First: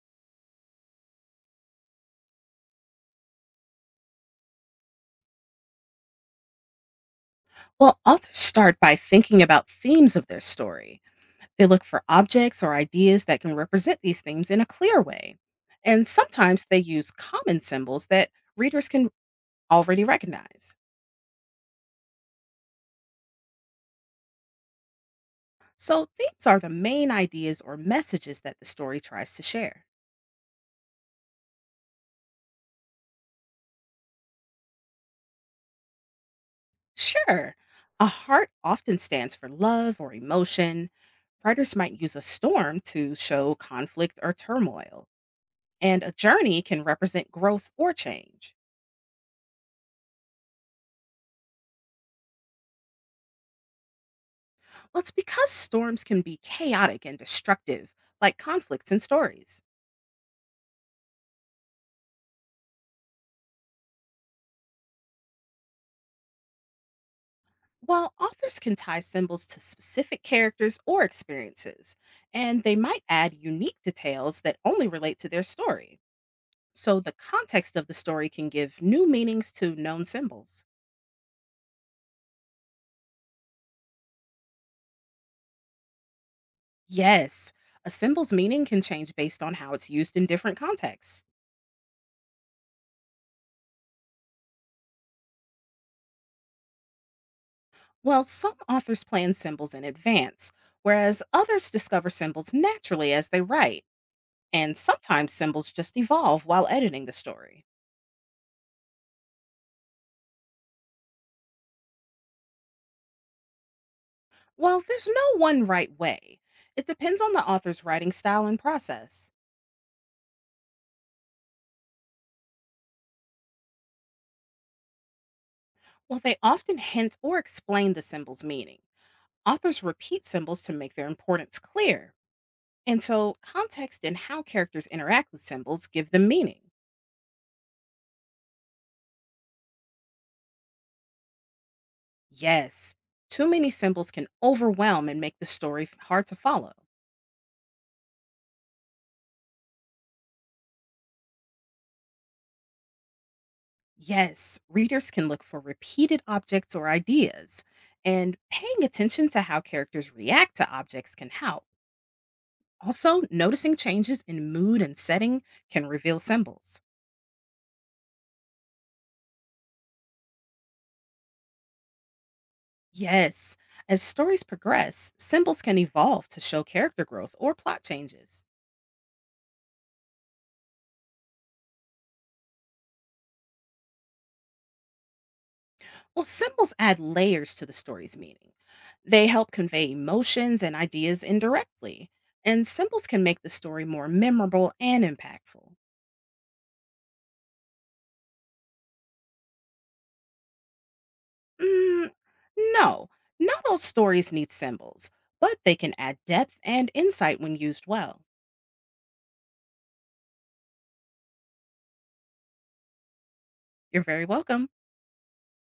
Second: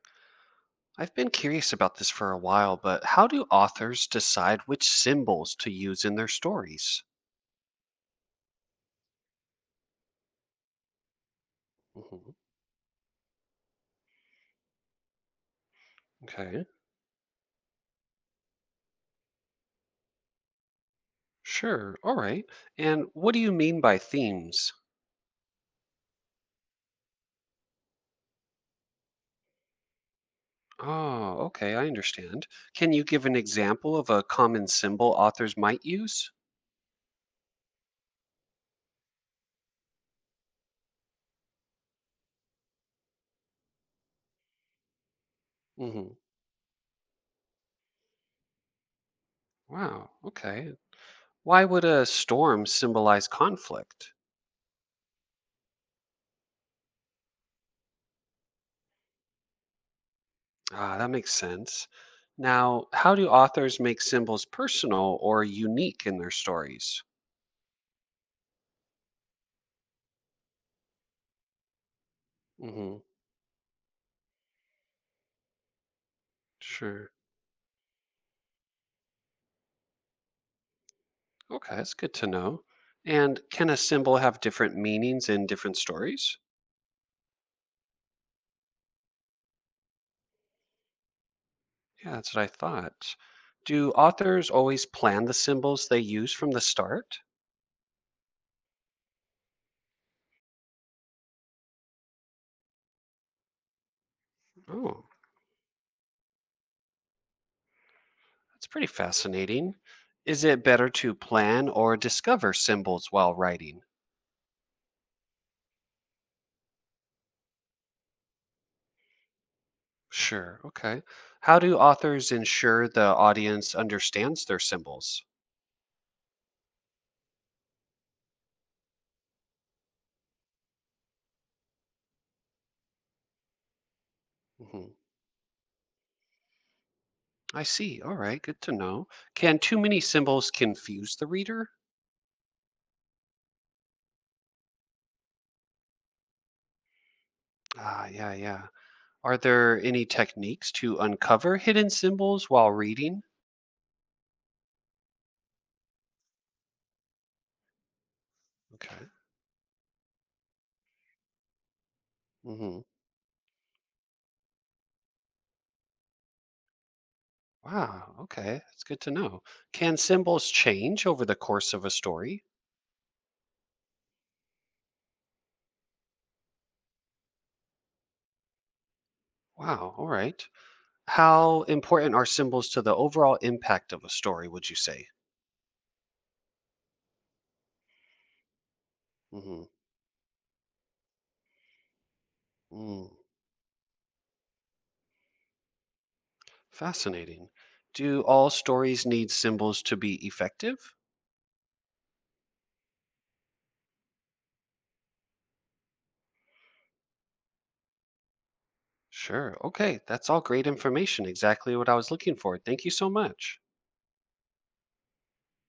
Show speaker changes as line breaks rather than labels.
I've been curious about this for a while, but how do authors decide which symbols to use in their stories?
Well, authors start by thinking about themes of their story. They look for
Mhm.
objects or ideas that can represent these themes in a clear way. And
Okay,
sometimes they use common symbols that readers can already recognize.
sure, all right. And what do you mean by themes?
So, themes are the main ideas or messages that the story tries to share.
Oh, okay, I understand. Can you give an example of a common symbol authors might use?
Sure, a heart often stands for love or emotion. Writers might use a storm to show conflict or turmoil, and
hmm
a journey can represent growth or change.
Wow, okay. Why would a storm symbolize conflict?
Well, it's because storms can be chaotic and destructive, like conflicts in stories.
Ah, that makes sense. Now, how do authors make symbols personal or unique in their stories?
While authors can tie symbols to specific characters or experiences, and they
hmm
might add unique details that only relate to their story. So the
Sure.
context of the story can give new meanings to known symbols.
Okay, that's good to know. And can a symbol have different meanings in different stories?
Yes, a symbol's meaning can change based on how it's used in different contexts.
Yeah, that's what I thought. Do authors always plan the symbols they use from the start?
Well, some authors plan symbols in advance, whereas others discover symbols naturally as they write. And
Oh,
sometimes symbols just evolve while editing the story.
that's pretty fascinating. Is it better to plan or discover symbols while writing?
Well, there's no one right way. It depends on the author's writing style and process.
Sure, okay. How do authors ensure the audience understands their symbols?
While they often hint or explain the symbol's meaning, authors repeat symbols to make their importance clear. And so, context and how characters
Mhm.
interact with symbols give them meaning.
I see. All right, good to know. Can too many symbols confuse the reader?
Yes, too many symbols can overwhelm and make the story hard to follow.
Ah, yeah, yeah. Are there any techniques to uncover hidden symbols while reading?
Yes, readers can look for repeated objects or ideas, and paying
Okay.
attention to how characters react to objects can help.
hmm
Also, noticing changes in mood and setting can reveal symbols.
Wow. Okay. That's good to know. Can symbols change over the course of a story?
Yes, as stories progress, symbols can evolve to show character growth or plot changes.
Wow. All right. How important are symbols to the overall impact of a story, would you say?
Well, symbols add layers to the story's meaning. They help
hmm
convey emotions and ideas indirectly, and symbols
Mm.
can make the story more memorable and impactful.
Fascinating. Do all stories need symbols to be effective?
Mm, no, not all stories need symbols, but they can add depth and insight when used well.
Sure. Okay. That's all great information. Exactly what I was looking for. Thank you so much.
You're very welcome.